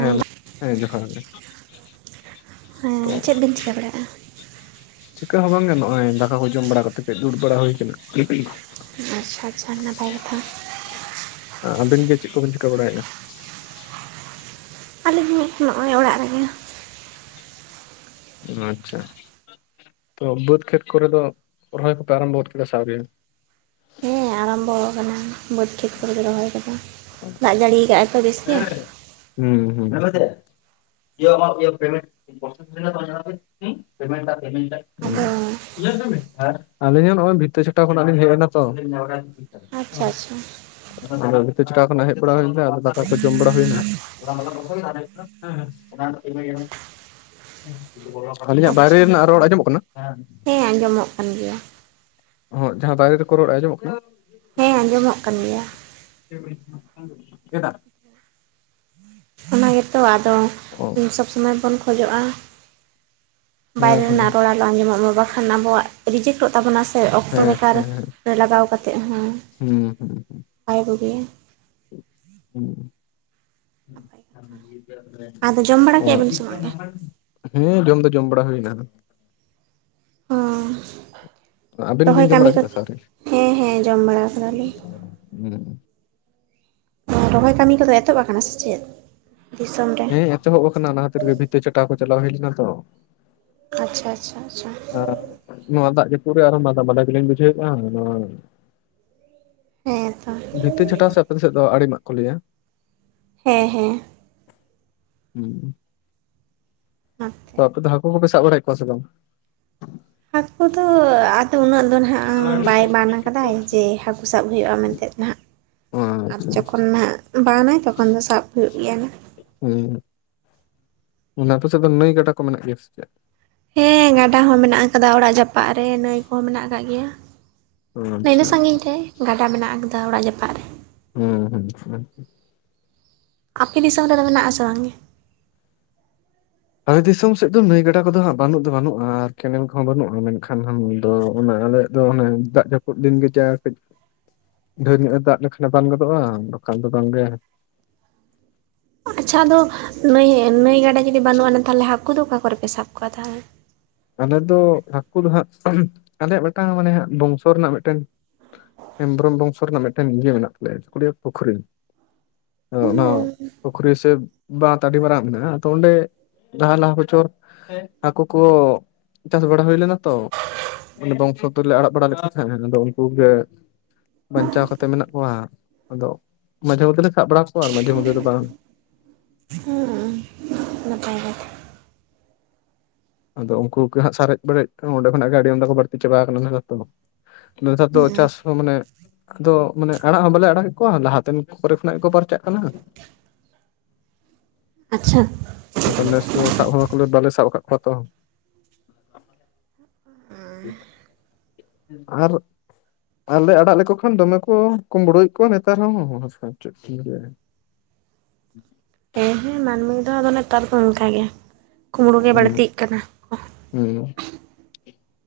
ᱦᱮᱸ ᱱᱟᱜ ᱦᱮᱸ ᱡᱚᱦᱟᱨ ᱜᱮ ᱾ ᱦᱮᱸ, ᱪᱮᱫ ᱵᱤᱱ ᱪᱤᱠᱟᱹ ᱵᱟᱲᱟᱜᱼᱟ? ᱪᱤᱠᱟ ᱦᱚᱸ ᱵᱟᱝ ᱜᱮ ᱱᱚᱜᱼᱟᱭ ᱫᱟᱠᱟ ᱠᱚ ᱡᱚᱢ ᱵᱟᱲᱟ ᱠᱟᱛᱮᱜ ᱠᱟᱹᱡ ᱫᱩᱲᱩᱵ ᱵᱟᱲᱟ ᱦᱳᱭ ᱠᱟᱱᱟ ᱷᱩ-ᱷᱩᱦ ᱾ ᱟᱪ-ᱪᱷᱟ ᱟᱪᱷᱟ, ᱱᱟᱯᱟᱭ ᱠᱟᱛᱷᱟ ᱾ ᱟᱵᱮᱱ ᱜᱮ ᱪᱮᱜ ᱠᱚ ᱵᱮᱱ ᱪᱤᱠᱟ ᱵᱟᱲᱟᱭᱮᱜᱼᱟ? ᱟᱞᱤᱧ ᱦᱚᱸ ᱱᱚᱜᱼᱚᱭ ᱚᱲᱟᱜ ᱨᱮᱜᱮ ᱾ ᱟᱪ-ᱪᱷᱟ ᱾ ᱛᱚ ᱵᱟᱹᱫᱽ ᱠᱷᱮᱛ ᱠᱚᱨᱮ ᱫᱚ ᱨᱚᱦᱚᱭ ᱠᱚᱯᱮ ᱟᱨᱟᱢᱵᱚ ᱜᱚᱫ ᱠᱮᱫᱟ ᱥᱮ ᱟᱣᱨᱤ? ᱟᱨᱟᱢᱵ ᱚ ᱟᱠᱟᱱᱟ ᱵᱟᱹᱫᱽ ᱠᱷᱮᱛ ᱠᱚᱨᱮ ᱨᱚᱦᱚᱭ ᱠᱟᱫᱟ ᱾ ᱦᱮᱸ ᱦᱩᱸ ᱦᱩᱸ [unintelligible] ᱾ [unintelligible] ᱾ ᱟᱫᱚ ᱟᱸᱡᱚᱢᱮᱫᱟ ᱵᱤᱱ ᱦᱮᱸᱦ, ᱟᱹᱞᱤᱧ ᱦᱚᱸ ᱱᱚᱜᱼᱚᱭ ᱵᱷᱤᱛᱟᱹ ᱪᱷᱚᱴᱟᱣ ᱠᱷᱚᱱᱟᱜ ᱞᱤᱧ ᱦᱮᱡ ᱮᱱᱟ ᱛᱚ ᱟᱪ-ᱪᱷᱟ ᱟᱪ-ᱪᱷᱟ ᱾ ᱟᱫᱚ ᱱᱤᱭᱟᱹ ᱪᱷᱟᱲᱟᱣ ᱠᱷᱚᱱᱟᱜ ᱦᱮᱡ ᱵᱟᱲᱟ ᱦᱳᱭᱱᱟ ᱟᱫᱚ ᱫᱟᱠᱟ ᱠᱚ ᱡᱚᱢ ᱵᱟᱲᱟ ᱦᱳᱭᱱᱟ ᱾ ᱜᱟᱸᱲᱛᱤ ᱦᱳᱭᱳ ᱾ ᱪᱟᱜ, ᱟᱹᱞᱤᱧᱟᱜ ᱵᱟᱭᱨᱮ ᱟᱪᱪᱷᱟ ᱨᱮᱱᱟᱜ ᱨᱚᱲ ᱟᱸᱡᱚᱢᱚᱜ ᱠᱟᱱᱟ? ᱦᱮᱸ ᱟᱸᱡᱚᱢᱚᱜ ᱠᱟᱱ ᱜᱮᱭᱟ ᱾ ᱦᱚᱭ ᱡᱟᱦᱟᱸ ᱫᱟᱨᱮᱹ ᱨᱮᱠᱚ ᱨᱚᱲ ᱟᱸᱡᱚᱢᱚᱜ ᱠᱟᱱᱟ? ᱦᱩᱸ ᱾ ᱦᱮᱸ ᱟᱸᱡᱚᱢᱚᱜ ᱠᱟᱱ ᱜᱮᱭᱟ ᱾ ᱪᱮᱜ ᱮᱢ ᱞᱟᱭᱮᱜ ᱛᱟᱸᱦᱮᱜ ᱠᱟᱱ, ᱪᱮᱫᱟᱜ? ᱸ ᱚᱱᱟ ᱜᱮᱛᱚ ᱟᱫᱚ ᱚ ᱥᱚᱵᱽ ᱥᱚᱢᱚᱭ ᱵᱚᱱ ᱠᱷᱚᱡᱚᱜᱼᱟ ᱦᱮᱸ ᱵᱟᱭᱨᱮ ᱦᱮᱸ ᱨᱮᱱᱟᱜ ᱨᱚᱲ ᱟᱞᱚ ᱟᱸᱡᱚᱢᱚᱜ ᱢᱟ ᱵᱟᱠᱷᱟᱱ ᱟᱵᱚᱣᱟᱜ ᱨᱤᱡᱮᱠᱴᱚᱜ ᱛᱟᱵᱚᱱᱟ ᱥᱮ ᱾ ᱥᱮ ᱚᱠᱛᱚ ᱦᱮᱸ ᱵᱮᱠᱟᱨ ᱨᱮ ᱞᱟᱜᱟᱣ ᱠᱟᱛᱮᱜ ᱦᱚᱸ ᱦᱩᱸ ᱵᱟᱭ ᱵᱩᱜᱤᱭᱟ ᱾ ᱦᱩᱸ ᱾ [unintelligible] ᱟᱫᱚ ᱡᱚᱢ ᱵᱟᱲᱟ ᱠᱮᱜᱼᱟ ᱵᱤᱱ ᱥᱮ ᱵᱟᱝᱜᱮ? ᱦᱩᱸ ᱡᱚᱢ ᱫᱚ ᱡᱚᱢ ᱵᱟᱲᱟ ᱦᱩᱭᱱᱟ ᱾ ᱦᱚᱸ ᱟᱵᱮᱱ ᱵᱤᱱ ᱨᱚᱦᱚᱭ ᱡᱚᱢ ᱠᱟᱹᱢᱤ ᱵᱟᱲᱟ ᱠᱚ ᱠᱮᱫᱟ ᱥᱮ ᱟᱹᱣᱨᱤ? ᱦᱮᱸ ᱦᱮᱸ ᱡᱚᱢ ᱵᱟᱲᱟ ᱟᱠᱟᱫᱟᱞᱤᱧ ᱾ ᱦᱩᱸ ᱨᱚᱦᱚᱭ ᱠᱟᱹᱢᱤ ᱠᱚᱫᱚ ᱮᱛᱚᱦᱚᱵ ᱟᱠᱟᱱᱟ ᱥᱮ ᱪᱮᱫ? ᱫᱤᱥᱚᱢ ᱨᱮ ᱦᱮᱸ ᱮᱛᱚᱦᱚᱵ ᱟᱠᱟᱱᱟ ᱱᱟᱦᱟᱛᱮ ᱨᱮᱜᱮ ᱵᱷᱤᱛᱤᱨ ᱪᱟᱴᱟ ᱠᱚ ᱪᱟᱞᱟᱣ ᱦᱮᱡ ᱞᱮᱱᱟ ᱛᱚ ᱟᱪᱪᱷᱟ ᱟᱪᱪᱷᱟ ᱟᱪᱪᱷᱟ ᱱᱚᱣᱟ ᱫᱟᱜ ᱡᱟ. ᱯᱩᱫ ᱟᱨᱦᱚ ᱢᱟᱫᱟ ᱢᱟᱫᱟ ᱜᱮᱞᱤᱧ ᱵᱩᱡᱷᱟᱹᱣᱮᱫᱼᱟ ᱟᱫᱚ ᱦᱮᱸ ᱛᱚ ᱵᱷᱤᱛᱟ. ᱪᱷᱟᱴᱟᱣ ᱥᱮ ᱟᱯᱮ ᱥᱮᱫ ᱫᱚ ᱟᱲᱮᱢᱟᱜ ᱠᱚ ᱞᱟᱹᱭᱟ? ᱦᱮᱸ ᱦᱮᱸ ᱦᱩᱸ ᱛᱚ ᱚᱱᱟᱛᱮ ᱟᱯᱮ ᱫᱚ ᱦᱟᱹᱠᱩ ᱠᱚᱯᱮ ᱥᱟᱵ ᱵᱟᱲᱟᱭᱮᱫ ᱠᱚᱣᱟ ᱥᱮ ᱵᱟᱝ ᱦᱠᱩ ᱫᱚ ᱟᱫᱚ ᱩᱱᱟᱹᱜ ᱟᱫᱚ ᱱᱟᱦᱟᱜ ᱵᱟᱭ ᱵᱟᱱ ᱟᱠᱟᱫᱟᱭ ᱡᱮ ᱦᱟᱹᱠᱩ ᱥᱟᱵ ᱦᱩᱭᱩᱜᱼᱟ ᱢᱮᱱᱛᱮᱫ ᱱᱟᱜ ᱚ ᱟᱫ ᱟᱪᱪᱷᱟ ᱡᱚᱠᱷᱚᱱ ᱱᱟᱦᱟᱜ ᱵᱟᱱᱟᱭ ᱛᱚᱠᱷᱚᱱ ᱫᱚ ᱥᱟᱵ ᱦᱩᱭᱩᱜ ᱜᱮᱭᱟ ᱱᱟ ᱩ ᱚᱱᱟ ᱯᱟᱥᱮᱫ ᱫᱚ ᱱᱟᱹᱭ ᱜᱟᱰᱟ ᱠᱚ ᱢᱮᱱᱟᱜ ᱜᱮᱭᱟ ᱥᱮ ᱪᱮᱫ ᱦᱮᱸ ᱜᱟᱰᱟ ᱦᱚᱸ ᱢᱮᱱᱟᱜ ᱟᱠᱟᱫᱟ ᱚᱲᱟᱜ ᱡᱟᱯᱟᱜᱫ ᱨᱮ ᱱᱟᱹᱭ ᱠᱚᱦᱚᱸ ᱢᱮᱱᱟᱜ ᱟᱠᱟᱫ ᱜᱮᱭᱟ᱾ ᱚ ᱤᱱᱟᱹ ᱟᱪᱪᱷᱟ ᱥᱟᱺᱜᱤᱧ ᱨᱮ ᱜᱟᱰᱟ ᱢᱮᱱᱟᱜ ᱟᱠᱟᱫᱟ ᱚᱲᱟᱜ ᱡᱟᱯᱟᱜᱫ ᱨᱮ ᱦᱩᱸ ᱦᱩᱸ ᱦᱩᱸ ᱟᱯᱮ ᱫᱤᱥᱚᱢ ᱨᱮᱫᱚ ᱢᱮᱱᱟᱜ ᱟᱥᱮ ᱵᱟᱝᱜᱮ? ᱟᱞᱮ ᱫᱤᱥᱚᱢ ᱥᱮᱫ ᱫᱚ ᱱᱟᱹᱭ ᱜᱟᱰᱟ ᱠᱚᱫᱚ ᱦᱟᱸᱜ ᱵᱟᱹᱱᱩᱜ ᱫᱚ ᱵᱟᱹᱱᱩᱜᱼᱟ ᱟᱨ ᱠᱮᱱᱮᱞ ᱠᱚᱦᱚᱸ ᱵᱟᱹᱱᱩᱜᱼᱟ ᱢᱮᱱᱠᱷᱟᱱ ᱦ ᱫᱚ ᱚᱱᱟ ᱟᱞᱮ ᱫᱚ ᱚᱱᱮ ᱫᱟᱜ ᱡᱟᱹᱯᱩᱫ ᱫᱤᱱ ᱜᱮ ᱡᱮ ᱠᱟᱹᱡ ᱰᱷᱮᱨ ᱧᱚᱜ ᱮ ᱫᱟᱜ ᱞᱮᱠᱷᱟᱱᱮ ᱵᱟᱝ ᱜᱚᱫᱚᱜᱼᱟ ᱵᱟᱠᱷᱟᱱ ᱫᱚ ᱵᱟᱝᱜᱮ ᱟᱪᱪᱷᱟ ᱟᱫᱚ ᱱᱟᱹᱭ ᱱᱟᱹᱭ ᱜᱟᱰᱟ ᱡᱩᱫᱤ ᱵᱟᱹᱱᱩᱜ ᱟᱱ ᱛᱟᱦᱚᱞᱮ ᱦᱟᱹᱠᱩ ᱫᱚ ᱚᱠᱟ ᱠᱚᱨᱮ ᱯᱮ ᱥᱟᱵ ᱠᱚᱣᱟ ᱛᱟᱦᱚᱞᱮ ᱟᱞᱮ ᱫᱚ ᱦᱟᱹᱠᱩ ᱫᱚ ᱦᱟᱸᱜ ᱟᱞᱮᱭᱟᱜ ᱢᱤᱫᱴᱟᱝ ᱢᱟᱱᱮ ᱦᱟᱸᱜ ᱵᱚᱝᱥᱚ ᱨᱮᱱᱟᱜ ᱢᱤᱫᱴᱮᱱ ᱦᱮᱢᱵᱨᱚᱢ ᱵᱚᱝᱥᱚ ᱨᱮᱱᱟᱜ ᱢᱤᱫᱴᱮᱱ ᱤᱭᱟᱹ ᱢᱮᱱᱟᱜ ᱛᱟᱞᱮᱭᱟ ᱪᱮᱫᱠᱚ ᱞᱟ. ᱭᱟ ᱯᱩᱠᱷᱨᱤ ᱟᱫᱚ ᱚᱱᱟ ᱦᱩᱸ ᱯᱩᱠᱷᱨᱤ ᱥᱮ ᱵᱟᱸᱛ ᱟᱵᱤ ᱢᱟᱨᱟᱝ ᱢᱮᱱᱟᱜᱼᱟ ᱟᱫᱚ ᱚᱸᱰᱮ ᱫᱟᱜ ᱞᱟᱦᱟ ᱵᱚᱪᱷᱚᱨ ᱦᱟᱠᱩ ᱠᱚ ᱪᱟᱥ ᱵᱟᱲᱟ ᱦᱩᱭ ᱞᱮᱱᱟ ᱛᱚ ᱵᱚᱝᱥ ᱛᱩᱞᱮ ᱟᱲᱟᱜ ᱵᱟᱲᱟ ᱞᱮ ᱛᱟᱦᱮᱸᱱᱟ ᱟᱫᱚ ᱩᱱᱠᱩᱜᱮ ᱵᱟᱧᱪᱟᱣ ᱠᱟᱛᱮᱫ ᱢᱮᱱᱟᱜ ᱠᱚᱣᱟ ᱟᱫᱚ ᱢᱟᱡᱷᱮ ᱢᱚᱫᱽᱫᱷᱮ ᱞᱮ ᱥᱟᱵ ᱵᱟᱲᱟ ᱠᱚᱣᱟ ᱢᱟᱡᱷᱮ ᱢᱚᱫᱽᱫᱷᱮ ᱫᱚ ᱵᱟᱝ ᱦᱮᱸ ᱱᱟᱯᱟᱭ ᱜᱮ ᱟᱫᱚ ᱩᱱᱠᱩ ᱠᱚ ᱦᱟᱸᱜ ᱥᱟᱨᱮᱡ ᱵᱟᱹᱨᱮᱡ ᱚᱸᱰᱮᱚᱱᱟᱜ ᱜᱮ ᱟᱹᱰᱤ ᱟᱢᱫᱟ ᱠᱚ ᱵᱟᱹᱲᱛᱤ ᱪᱟᱵᱟ ᱠᱟᱱᱟᱛᱚ ᱫᱚ [unintelligible] ᱫᱟᱜ ᱫᱚ ᱦᱩᱸ ᱪᱟᱥ ᱟᱫᱚ ᱢᱟᱱᱮ ᱟᱫᱚ ᱢᱟᱱᱮ ᱟᱲᱟᱜ ᱦᱚᱸ ᱵᱟᱞᱮ ᱟᱲᱟᱜᱮᱫ ᱠᱚᱣᱟ ᱞᱟᱦᱟᱛᱮᱱ ᱠᱚᱨᱮ ᱠᱷᱚᱱᱟᱜ ᱜᱮᱠᱚ ᱯᱟᱨᱪᱟᱜ ᱠᱟᱱᱟ᱾ ᱟᱪᱪᱷᱟ ᱟᱫᱚ ᱱᱮᱥ ᱫᱚ ᱥᱟᱵ ᱦᱚᱸ ᱵᱟᱞᱮ ᱥᱟᱵ ᱟᱠᱟᱫ ᱠᱚᱣᱟ ᱛᱚ ᱟᱨ ᱟᱨᱞᱮ ᱟᱲᱟᱜ ᱞᱮᱠᱚ ᱠᱷᱟᱱ ᱫᱚᱢᱮ ᱠᱚ ᱠᱩᱢᱵᱽᱲᱩᱭᱣᱮᱫ ᱠᱚᱣᱟ ᱱᱮᱛᱟᱨ ᱦᱚᱸ [unintelligible] ᱦᱮᱸ ᱦᱮᱸ ᱢᱟᱹᱱᱢᱤ ᱫᱚ ᱟᱫᱚ ᱱᱮᱛᱟᱨ ᱫᱚ ᱚᱱᱠᱟ ᱜᱮ ᱠᱩᱢᱵᱽᱲᱩ ᱜᱮ ᱦᱩᱸ ᱵᱟᱹᱲᱛᱤᱜ ᱠᱟᱱᱟ ᱠᱚ ᱦᱩᱸ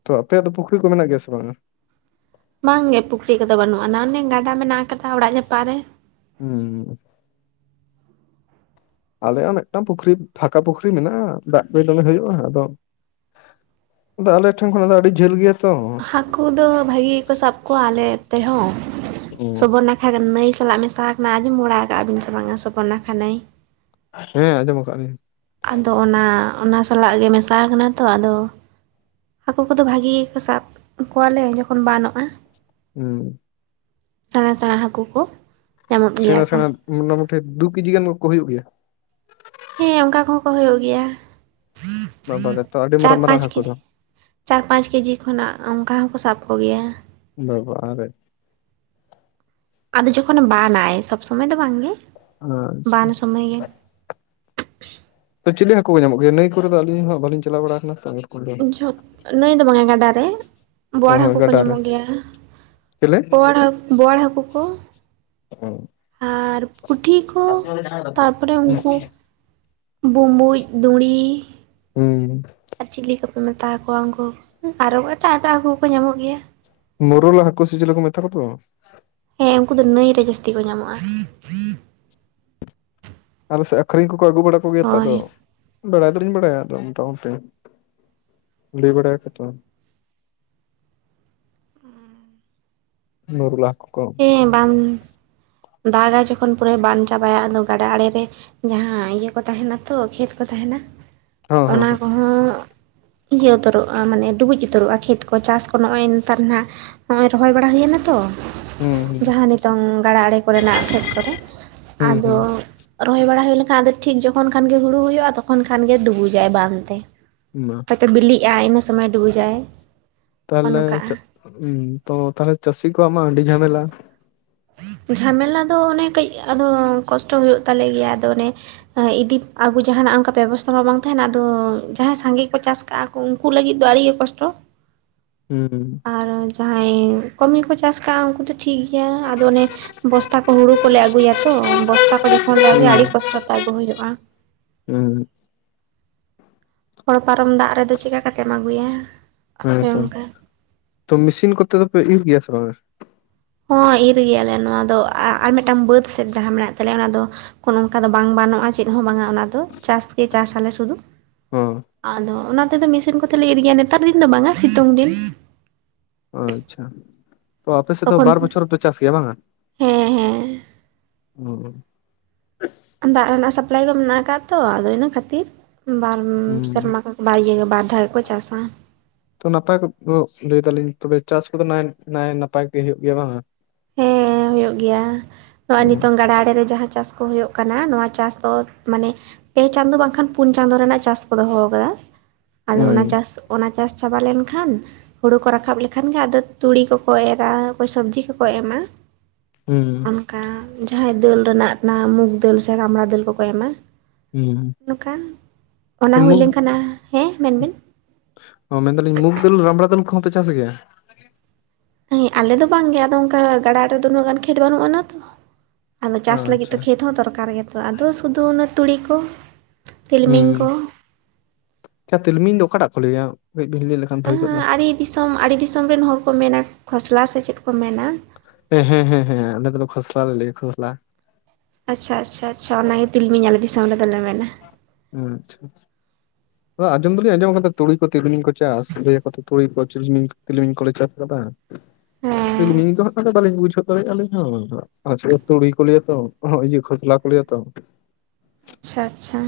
ᱛᱚ ᱟᱯᱮᱭᱟᱜ ᱫᱚ ᱯᱩᱠᱷᱨᱤ ᱠᱚ ᱢᱮᱱᱟᱜ ᱜᱮᱭᱟ ᱥᱮ ᱵᱟᱝᱼᱟ ᱵᱟᱝ ᱜᱮ ᱯᱩᱠᱷᱨᱤ ᱠᱚᱫᱚ ᱵᱟᱹᱱᱩᱜ ᱟᱱᱟ ᱚᱱᱮ ᱜᱟᱰᱟ ᱢᱮᱱᱟᱜ ᱟᱠᱟᱫᱟ ᱚᱲᱟᱜ ᱡᱟᱯᱟᱜ ᱨᱮ ᱦᱩᱸ ᱦᱩᱸ ᱟᱞᱮᱭᱟᱜ ᱦᱚᱸ ᱢᱤᱫᱴᱟᱝ ᱯᱩᱠᱷᱨᱤ ᱯᱷᱟᱸᱠᱟ ᱯᱩᱠᱷᱨᱤ ᱢᱮᱱᱟᱜᱼᱟ ᱫᱟᱜ ᱠᱚ ᱫᱚᱢᱮ ᱦᱩᱭᱩᱜᱼᱟ ᱟᱫᱚ ᱟᱫᱚ ᱟᱞᱮ ᱴᱷᱮᱱ ᱠᱷᱚᱱᱟᱜ ᱫᱚ ᱟᱹᱰᱤ ᱡᱷᱟᱹᱞ ᱜᱮᱭᱟ ᱛᱚ ᱦᱟᱹᱠᱩ ᱫᱚ ᱵᱷᱟᱜᱤ ᱜᱮ ᱠᱚ ᱥᱟᱵ ᱠᱚᱣᱟ ᱟᱞᱮ ᱛᱮᱦᱚᱸ ᱥᱚᱵᱚᱨ ᱱᱟ [unintelligible] ᱱᱟᱹᱭ ᱥᱟᱞᱟᱜ ᱢᱮᱥᱟ ᱠᱟᱱᱟ, ᱟᱸᱡᱚᱢ ᱵᱟᱲᱟ ᱠᱟᱜᱟ ᱵᱤᱱ ᱥᱮ ᱵᱟᱝᱟ ᱥᱚᱵᱚᱨᱱᱟᱠᱷᱟ ᱱᱟᱹᱭ? ᱦᱮᱸ ᱟᱸᱡᱚᱢ ᱠᱟᱜᱟ ᱞᱤᱧ᱾ ᱟᱫᱚ ᱚᱱᱟ ᱚᱱᱟ ᱥᱟᱞᱟᱜ ᱜᱮ ᱢᱮᱥᱟ ᱠᱟᱱᱟ ᱛᱚ ᱟᱫᱚ ᱦᱟᱹᱠᱩ ᱠᱚᱫᱚ ᱵᱷᱟᱜᱮ ᱜᱮᱠᱚ ᱥᱟᱵ ᱠᱚᱣᱟᱞᱮ ᱡᱚᱠᱷᱚᱱ ᱵᱟᱱᱚᱜ-ᱟ᱾ ᱦᱩᱸ ᱥᱮᱬᱟ ᱥᱮᱬᱟ ᱦᱟᱹᱠᱩ ᱠᱚ᱾ ᱧᱟᱢᱚᱜ ᱥᱮᱬᱟ ᱜᱮᱭᱟ ᱠᱚ ᱥᱮᱬᱟ ᱢᱳᱴᱟ ᱢᱩᱴᱤ ᱫᱩ ᱠᱮᱡᱤ ᱜᱟᱱ ᱠᱚ ᱦᱩᱭᱩᱜ ᱜᱮᱭᱟ? ᱦᱮᱸ ᱚᱝᱠᱟ ᱠᱚᱦᱚᱸ ᱠᱚ ᱦᱳᱭᱳᱜ ᱜᱮᱭᱟ, ᱵᱟᱵᱟᱨᱮ ᱛᱚ ᱟᱹᱰᱤ ᱪᱟᱨ ᱢᱟᱨᱟᱝ ᱢᱟᱨᱟᱝ ᱯᱟᱸᱪ ᱦᱟᱹᱠᱩ ᱠᱮᱡᱤ᱾ ᱫᱚ ᱪᱟᱨ ᱯᱟᱸᱪ ᱠᱮᱡᱤ ᱠᱷᱚᱱᱟᱜ ᱚᱝᱠᱟ ᱦᱚᱸᱠᱚ ᱥᱟᱵ ᱠᱚᱜᱮᱭᱟ᱾ ᱵᱮᱵᱚᱦᱟᱨᱮᱜ ᱟᱫᱚ ᱡᱚᱠᱷᱚᱱᱮ ᱵᱟᱱᱟᱭ ᱥᱚᱵᱽ ᱥᱳᱢᱳᱭ ᱫᱚ ᱵᱟᱝ ᱜᱮ᱾ ᱟᱪᱷᱟ ᱛᱚ ᱪᱤᱞᱤ ᱦᱟᱹᱠᱩ ᱠᱚ ᱧᱟᱢᱚᱜ ᱜᱮᱭᱟ ᱱᱟᱹᱭ ᱠᱚᱨᱮ ᱫᱚ ᱟᱹᱞᱤᱧ ᱦᱚᱸ ᱵᱟᱹᱞᱤᱧ ᱪᱟᱞᱟᱣ ᱵᱟᱲᱟ ᱠᱟᱱᱟ ᱛᱚ? ᱮᱨᱚᱠᱚᱢ ᱫᱚ᱾ ᱡᱷᱚᱛ ᱱᱟᱹᱭ ᱫᱚ ᱵᱟᱝᱮ ᱜᱟᱰᱟ ᱨᱮ᱾ ᱚ ᱵᱳᱣᱟᱲ ᱦᱳᱭ ᱦᱟᱹᱠᱩ ᱠᱚ ᱜᱟᱰᱟ ᱨᱮ ᱧᱟᱢᱚᱜ ᱜᱮᱭᱟ ᱪᱮᱞᱮ ᱵᱳᱣᱟᱲ ᱦᱟᱹᱠ ᱵᱳᱣᱟᱲ ᱦᱟᱹᱠᱩ ᱠᱚ᱾ [inaudible] ᱟᱨ ᱯᱩᱴᱷᱤ ᱠᱚ ᱛᱟᱨᱯᱚᱨᱮ ᱩᱝᱠᱩ ᱵᱩᱵᱩᱡ ᱫᱩᱲᱤ ᱦᱩᱸ ᱟᱨ ᱪᱤᱞᱤ ᱠᱚᱯᱮ ᱢᱮᱛᱟᱣ ᱟᱠᱚᱣᱟ ᱩᱝᱠᱩ ᱟᱨᱚ ᱮᱴᱟᱜ ᱮᱴᱟᱜ ᱦᱟᱹᱠᱩ ᱠᱚᱠᱚ ᱧᱟᱢᱚᱜ ᱜᱮᱭᱟ᱾ ᱢᱳᱨᱳᱞᱟ ᱦᱟᱹᱠᱩ ᱥᱤ ᱪᱮᱞᱮ ᱠᱚ ᱢᱮᱛᱟ ᱠᱚ ᱫᱚ? ᱦᱮᱸ ᱩᱝᱠᱩ ᱫᱚ ᱱᱟᱹᱭ ᱨᱮ ᱡᱟᱹᱥᱛᱤ ᱠᱚ ᱧᱟᱢᱚᱜ-ᱟ᱾ ᱟᱞᱮ ᱥᱮᱫ ᱟᱹᱠᱷᱨᱤᱧ ᱠᱚᱠᱚ ᱟᱹᱜᱩ ᱵᱟᱲᱟ ᱠᱚᱜᱮᱭᱟ ᱛᱚ ᱟᱫᱚ ᱦᱳᱭ ᱵᱟᱲᱟᱭ ᱫᱚᱞᱤᱧ ᱵᱟᱲᱟᱭᱟ ᱟᱫᱚ ᱢᱚᱴᱟ ᱢᱩᱴᱤ ᱞᱟᱹᱭ ᱵᱟᱲᱟᱭ ᱟᱠᱳ ᱛᱚ᱾ ᱱᱳᱨᱳᱞᱟ ᱦᱟᱹᱠᱳ ᱠᱚ᱾ ᱦᱮᱸ ᱵᱟᱱ ᱫᱟᱜᱟᱭ ᱡᱚᱠᱷᱚᱱ ᱯᱩᱨᱟᱹᱭ ᱵᱟᱱ ᱪᱟᱵᱟᱭᱟ ᱟᱫᱚ ᱜᱟᱰᱟ ᱟᱲᱮ ᱨᱮ ᱡᱟᱦᱟᱸ ᱤᱭᱟᱹ ᱠᱚ ᱛᱟᱦᱮᱱᱟ ᱛᱚ ᱠᱷᱮᱛ ᱠᱚ ᱛᱟᱦᱮᱱᱟ ᱦᱚᱸ ᱦᱚᱸ ᱚᱱᱟ ᱠᱚᱦᱚᱸ ᱤᱭᱟᱹ ᱩᱛᱟᱹᱨᱚᱜ-ᱟ ᱢᱟᱱᱮ ᱰᱩᱵᱩᱡ ᱩᱛᱟᱹᱨᱚᱜ-ᱟ ᱠᱷᱮᱛ ᱠᱚ ᱪᱟᱥ ᱠᱚ ᱱᱚᱜᱚᱭ ᱱᱮᱛᱟᱨ ᱱᱟᱜ ᱡᱚᱜᱚᱭ ᱨᱚᱦᱚᱭ ᱵᱟᱲᱟ ᱦᱩᱭᱱᱟ ᱛᱚ ᱦᱚᱸ ᱦᱩᱸ ᱡᱟᱦᱟᱸ ᱱᱤᱛᱳᱝ ᱜᱟᱰᱟ ᱟᱲᱮ ᱠᱚᱨᱮᱱᱟᱜ ᱠᱷᱮᱛ ᱠᱚᱨᱮ ᱦᱩᱸ ᱟᱫᱚ ᱦᱩᱸ ᱨᱚᱦᱚᱭ ᱵᱟᱲᱟ ᱦᱩᱭ ᱞᱮᱠᱷᱟᱱ ᱟᱫᱚ ᱴᱷᱤᱠ ᱡᱚᱠᱷᱚᱱ ᱠᱷᱟᱱ ᱜᱮ ᱦᱩᱲᱩ ᱦᱩᱭᱩᱜ-ᱟ ᱛᱚᱠᱷᱚᱱ ᱠᱷᱟᱱ ᱜᱮ ᱰᱩᱵᱩᱡᱟᱭ ᱵᱟᱱ ᱛᱮ᱾ [inaudible] ᱦᱳᱭᱛᱚ ᱵᱤᱞᱤᱜᱟᱭ ᱤᱱᱟᱹ ᱥᱳᱢᱳᱭ ᱰᱩᱵᱩᱡᱟᱭ᱾ ᱛᱟᱦᱟᱞᱮ ᱚᱱᱠᱟᱜᱼᱟ ᱛᱚ ᱛᱟᱞᱦᱮ ᱪᱟᱹᱥᱤ ᱠᱚᱣᱟᱜ ᱢᱟ ᱟᱹᱰᱤ ᱡᱷᱟᱢᱮᱞ-ᱟ᱾ ᱡᱷᱟᱢᱮᱞᱟ ᱫᱚ ᱚᱱᱮ ᱠᱟᱹᱡ ᱟᱫᱚ ᱠᱚᱥᱴᱚ ᱦᱳᱭᱳᱜ ᱛᱟᱞᱮ ᱜᱮᱭᱟ ᱟᱫᱚ ᱚᱱᱮ ᱤᱫᱤ ᱟᱹᱜᱩ ᱡᱟᱦᱟᱱᱟᱜ ᱚᱝᱠᱟ ᱵᱮᱵᱚᱥᱛᱟ ᱢᱟ ᱵᱟᱝ ᱛᱟᱦᱮᱱᱟ, ᱟᱫᱚ ᱡᱟᱦᱟᱸᱭ ᱥᱟᱸᱜᱮ ᱠᱚ ᱪᱟᱥ ᱠᱟᱜ-ᱟ ᱩᱝᱠᱩ ᱞᱟᱹᱜᱤᱫ ᱫᱚ ᱟᱹᱲᱤᱜᱮ ᱠᱚᱥᱴᱚ᱾ ᱦᱩᱸ ᱟᱨ ᱡᱟᱦᱟᱸᱭ ᱠᱚᱢᱤ ᱠᱚ ᱪᱟᱥ ᱠᱟᱜᱟ ᱩᱝᱠᱩ ᱫᱚ ᱴᱷᱤᱠ ᱜᱮᱭᱟ᱾ ᱫᱚ ᱚᱱᱮ ᱵᱚᱥᱛᱟ ᱠᱚ ᱦᱩᱲᱩ ᱠᱚᱞᱮ ᱟᱹᱜᱩᱭᱟ ᱛᱚ ᱵᱚᱥᱛᱟ ᱠᱚ ᱡᱚᱠᱷᱚᱱ ᱞᱮ ᱦᱩᱸ ᱟᱹᱜᱩᱭᱟ ᱟᱹᱰᱤ ᱠᱚᱥᱴᱚ ᱛᱮ ᱟᱹᱜᱩ ᱦᱳᱭᱳᱜ-ᱟ᱾ ᱦᱩᱸ ᱦᱚᱲ ᱯᱟᱨᱚᱢ ᱫᱟᱜ ᱨᱮᱫᱚ ᱪᱮᱠᱟ ᱠᱟᱛᱮᱢ ᱟᱹᱜᱩᱭ-ᱟ᱾ ᱟᱯᱮ ᱦᱮᱸᱛᱚ ᱚᱱᱠᱟ ᱛᱚ ᱢᱤᱥᱤᱱ ᱠᱚᱛᱮ ᱫᱚᱯᱮ ᱤᱨ ᱜᱮᱭᱟ ᱥᱮ ᱵᱟᱝᱟ? ᱦᱚᱸ ᱤᱨ ᱜᱮᱭᱟᱞᱮ ᱱᱚᱣᱟ ᱫᱚ ᱟ ᱟᱨ ᱢᱮᱫᱴᱟᱱ ᱵᱟᱹᱫᱽ ᱥᱮᱫ ᱡᱟᱦᱟᱸ ᱢᱮᱱᱟᱜ ᱛᱟᱞᱮᱭᱟ ᱚᱱᱟ ᱫᱚ ᱠᱚ ᱱᱚᱝᱠᱟ ᱫᱚ ᱵᱟᱝ ᱵᱟᱱᱚᱜ-ᱟ ᱪᱮᱫ ᱦᱚᱸ ᱵᱟᱝᱟ ᱚᱱᱟ ᱫᱚ ᱪᱟᱥ ᱜᱮ ᱪᱟᱥ ᱟᱞᱮ ᱥᱩᱫᱷᱩ᱾ ᱦᱚᱸ ᱟᱫᱚ ᱚᱱᱟᱛᱮ ᱫᱚ ᱢᱮᱥᱤᱱ ᱠᱚᱛᱮᱞᱮ ᱤᱨ ᱜᱮᱭᱟ ᱱᱮᱛᱟᱨ ᱫᱤᱱ ᱫᱚ ᱵᱟᱝᱟ ᱥᱤᱛᱩᱝ ᱫᱤᱱ᱾ ᱟᱪᱪᱷᱟ ᱛᱚ ᱟᱯᱮ ᱥᱮᱫ ᱫᱚ ᱛᱚᱠᱷᱚᱱ ᱵᱟᱨ ᱵᱚᱪᱷᱚᱨ ᱯᱮ ᱪᱟᱥ ᱜᱮᱭᱟ ᱵᱟᱝᱟ? ᱦᱮᱸ ᱦᱩᱸ᱾ ᱫᱟᱜ ᱨᱮᱱᱟᱜ ᱥᱟᱯᱞᱟᱭ ᱫᱚ ᱢᱮᱱᱟᱜ ᱠᱟᱜ-ᱟ ᱛᱚ ᱟᱫᱚ ᱤᱱᱟᱹ ᱠᱷᱟᱹᱛᱤᱨ ᱵᱟᱨᱢ ᱥᱮᱨᱢᱟ ᱫᱚ ᱵᱟᱨ ᱤᱭᱟᱹ ᱜᱮ ᱵᱟᱨ ᱫᱷᱟᱣ ᱜᱮᱠᱚ ᱪᱟᱥᱟ᱾ ᱛᱚ ᱱᱟᱯᱟᱭ [unintelligible] ᱞᱟᱹᱭ ᱫᱟᱞᱤᱧ ᱛᱚᱵᱮ ᱪᱟᱥ ᱠᱚᱫᱚ ᱱᱟᱭ ᱱᱟᱯᱟᱭ ᱜᱮ ᱦᱩᱭᱩᱜ ᱜᱮᱭᱟ ᱵᱟᱝᱟ? ᱦᱮᱸ ᱦᱩᱭᱩᱜ ᱜᱮᱭᱟ, ᱱᱚᱜ-ᱚᱭ ᱱᱤᱛᱚᱝ ᱜᱟᱰᱟ ᱟᱲᱮ ᱨᱮ ᱡᱟᱦᱟᱸ ᱪᱟᱥ ᱠᱚ ᱦᱩᱭᱩᱜ ᱠᱟᱱᱟ ᱱᱚᱣᱟ ᱪᱟᱥ ᱫᱚ ᱢᱟᱱᱮ ᱯᱮ ᱪᱟᱸᱫᱳ ᱵᱟᱝᱠᱷᱟᱱ ᱯᱩᱱ ᱪᱟᱸᱫᱳ ᱨᱮᱱᱟᱜ ᱪᱟᱥ ᱠᱚ ᱫᱚᱦᱚ ᱟᱠᱟᱫᱟ ᱟᱫᱚ ᱚᱱᱟ ᱦᱩᱸ ᱪᱟᱥ ᱚᱱᱟ ᱪᱟᱥ ᱪᱟᱵᱟ ᱞᱮᱱᱠᱷᱟᱱ ᱦᱳᱲᱳ ᱠᱚ ᱨᱟᱠᱟᱵ ᱞᱮᱠᱷᱟᱱ ᱜᱮ ᱟᱫᱚ ᱛᱩᱲᱤ ᱠᱚᱠᱚ ᱮᱨᱟ ᱚᱠᱚᱭ ᱥᱚᱵᱽᱡᱤ ᱠᱚ ᱠᱚ ᱮᱢᱟ᱾ ᱦᱩᱸ᱾ ᱚᱱᱠᱟ ᱡᱟᱦᱟᱸᱭ ᱫᱟᱹᱞ ᱨᱮᱱᱟᱜ ᱱᱟ ᱢᱩᱜᱽ ᱫᱟᱹᱞ ᱥᱮ ᱨᱟᱢᱲᱟ ᱫᱟᱹᱞ ᱠᱚᱠᱚ ᱮᱢᱟ᱾ ᱦᱩᱸ ᱱᱚᱝᱠᱟ, ᱛᱚ ᱚᱱᱟ ᱦᱩᱭ ᱢᱩᱜᱽ ᱞᱮᱱᱠᱷᱟᱱᱟ, ᱦᱮᱸ ᱢᱮᱱᱵᱤᱱ᱾ ᱚ ᱢᱮᱱᱫᱟᱞᱤᱧ ᱢᱩᱜ ᱫᱟᱹᱞ ᱨᱟᱢᱵᱲᱟ ᱫᱟᱹᱞ ᱠᱚᱦᱚᱸ ᱯᱮ ᱪᱟᱥ ᱜᱮᱭᱟ? ᱦᱮᱸ ᱟᱞᱮ ᱫᱚ ᱵᱟᱝᱜᱮ ᱟᱫᱚ ᱚᱱᱠᱟ ᱜᱟᱰᱟ ᱟᱲᱮ ᱨᱮ ᱫᱚ ᱩᱱᱟᱹᱜ ᱜᱟᱱ ᱠᱷᱮᱛ ᱵᱟᱹᱱᱩᱜ ᱟᱱᱟ ᱛᱚ᱾ ᱟᱫᱚ ᱪᱟᱥ ᱞᱟᱹᱜᱤᱫ ᱟᱪᱪᱷᱟ ᱛᱮ ᱠᱷᱮᱛ ᱦᱚᱸ ᱫᱚᱨᱠᱟᱨ ᱜᱮᱛᱚ ᱟᱫᱚ ᱥᱩᱫᱩ ᱚᱱᱟ ᱛᱩᱲᱤ ᱠᱚ᱾ ᱦᱩᱸ ᱛᱤᱞᱢᱤᱧ ᱠᱚ᱾ ᱟᱪᱪᱷᱟ ᱛᱤᱞᱢᱤᱧ ᱫᱚ ᱚᱠᱟᱴᱟᱜ ᱠᱚ ᱞᱟᱹᱭᱟ ᱠᱟᱹᱡ ᱵᱤᱱ ᱞᱟᱹᱭ ᱞᱮᱠᱷᱟᱱ ᱵᱷᱟᱹᱜᱮ ᱠᱚᱜ ᱫᱚ᱾ ᱟᱲᱮ ᱫᱤᱥᱚᱢ ᱟᱹᱰᱤ ᱫᱤᱥᱚᱢ ᱨᱮᱱ ᱦᱚᱲ ᱠᱚ ᱢᱮᱱᱟ ᱠᱷᱚᱥᱞᱟ ᱥᱮ ᱪᱮᱫ ᱠᱚ ᱢᱮᱱᱟ᱾ ᱦᱮᱸ ᱦᱮᱸ ᱦᱮᱸ [unintelligible] ᱠᱷᱚᱥᱞᱟ ᱞᱮ ᱞᱟᱹᱭ ᱠᱷᱚᱥᱞᱟ᱾ ᱟᱪᱪᱷᱟ ᱟᱪᱪᱷᱟ ᱟᱪᱪᱷᱟ ᱚᱱᱟ ᱜᱮ ᱛᱤᱞᱢᱤᱧ ᱟᱞᱮ ᱫᱤᱥᱚᱢ ᱨᱮᱫᱚᱞᱮ ᱢᱮᱱᱟ᱾ ᱦᱮᱸ ᱟᱪᱪᱷᱟ ᱟᱪᱪᱷᱟ᱾ ᱟᱸᱡᱚᱢ ᱫᱚᱞᱤᱧ ᱟᱸᱡᱚᱢ ᱟᱠᱟᱫᱟ ᱛᱩᱲᱤ ᱠᱚ ᱛᱤᱞᱢᱤ ᱠᱚ ᱪᱟᱥ, ᱞᱟᱹᱭ ᱟᱠᱚ ᱛᱚ ᱛᱩᱲᱤ ᱠᱚ ᱪᱤᱞᱢᱤᱧ ᱛᱤᱞᱢᱤᱧ ᱠᱚᱞᱮ ᱪᱟᱥ ᱠᱟᱫᱟ᱾ ᱟᱫᱚ ᱦᱮᱸ ᱛᱤᱞᱢᱤᱧ ᱫᱚ ᱦᱟᱸᱜ ᱚᱱᱟᱫᱚ ᱵᱟᱹᱞᱤᱧ ᱵᱩᱡᱷᱟᱹᱣ ᱫᱟᱲᱮᱭᱟᱜ-ᱟ ᱟᱹᱞᱤᱧ ᱦᱚᱸ [inaudible] ᱛᱩᱲᱤ ᱠᱚ ᱞᱟᱹᱭᱟ ᱛᱚ [unintelligible] ᱤᱭᱟᱹ ᱠᱷᱚᱥᱞᱟ ᱠᱚ ᱞᱟᱹᱭᱟ ᱛᱚ᱾ ᱟᱪᱪᱷᱟ ᱟᱪᱪᱷᱟ᱾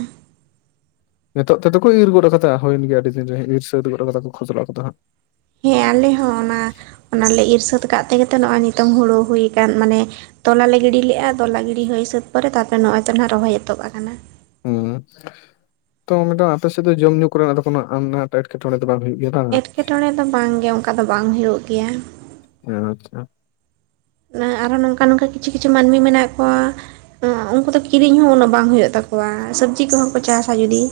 ᱱᱤᱛᱚᱜ ᱛᱮᱫᱚ ᱠᱚ ᱤᱨ ᱜᱚᱫ ᱠᱟᱫᱟ ᱦᱩᱭᱮᱱ ᱜᱮᱭᱟ ᱟᱹᱰᱤ ᱫᱤᱱ ᱨᱮ, ᱤᱨ ᱥᱟᱹᱛ ᱜᱚᱫ ᱠᱟᱫᱟ ᱠᱚ ᱠᱷᱚᱥᱞᱟ ᱠᱚᱫᱚ ᱦᱟᱸᱜ᱾ ᱦᱮᱸ ᱟᱞᱮ ᱦᱚᱸ ᱚᱱᱟ, ᱚᱱᱟᱞᱮ ᱤᱨ ᱥᱟᱹᱛ ᱠᱟᱜ ᱛᱮᱜᱮ ᱱᱚᱜᱼᱚᱭ ᱱᱤᱛᱚᱝ ᱦᱳᱲᱳ ᱦᱩᱭ ᱟᱠᱟᱱ ᱢᱟᱱᱮ ᱛᱚᱞᱟ ᱞᱮ ᱜᱤᱰᱤ ᱞᱮᱜ-ᱟ ᱛᱚᱞᱟ ᱜᱤᱰᱤ ᱦᱩᱭ ᱥᱟᱹᱛ ᱯᱚᱨᱮ ᱛᱟᱨᱯᱚᱨᱮ ᱱᱚᱜ-ᱚᱭ ᱛᱚ ᱱᱟᱦᱟᱜ ᱨᱚᱦᱚᱭ ᱮᱛᱚᱦᱚᱵ ᱟᱠᱟᱱᱟ᱾ ᱦᱩᱸ ᱛᱚ ᱢᱤᱫᱴᱟᱝ ᱟᱯᱮ ᱥᱮᱫ ᱫᱚ ᱡᱚᱢ ᱧᱩ ᱠᱚᱨᱮᱱᱟᱜ ᱫᱚ ᱠᱳᱱᱳ ᱟᱱᱟᱴ ᱴᱮᱴᱠᱮᱴᱚᱬᱮ ᱫᱚ ᱵᱟᱝ ᱦᱩᱭᱩᱜ ᱜᱮᱭᱟ ᱵᱟᱝ? ᱮᱴᱠᱮᱴᱚᱬᱮ ᱫᱚ ᱵᱟᱝ ᱜᱮ ᱚᱱᱠᱟ ᱫᱚ ᱵᱟᱝ ᱦᱩᱭᱩᱜ ᱜᱮᱭᱟ᱾ ᱟᱪᱪᱷᱟ᱾ ᱱᱟᱜ ᱟᱨᱦᱚᱸ ᱱᱚᱝᱠᱟ ᱱᱚᱝᱠᱟ ᱠᱤᱪᱷᱩ ᱠᱤᱪᱷᱩ ᱢᱟᱹᱱᱢᱤ ᱢᱮᱱᱟᱜ ᱠᱚᱣᱟ ᱩᱱᱠᱩ ᱫᱚ ᱠᱤᱨᱤᱧ ᱦᱚᱸ ᱩᱱᱳ ᱵᱟᱝ ᱦᱩᱭᱩᱜ ᱛᱟᱠᱚᱣᱟ, ᱥᱚᱵᱽᱡᱤ ᱠᱚᱦᱚᱸ ᱠᱚ ᱪᱟᱥ-ᱟ ᱡᱩᱫᱤ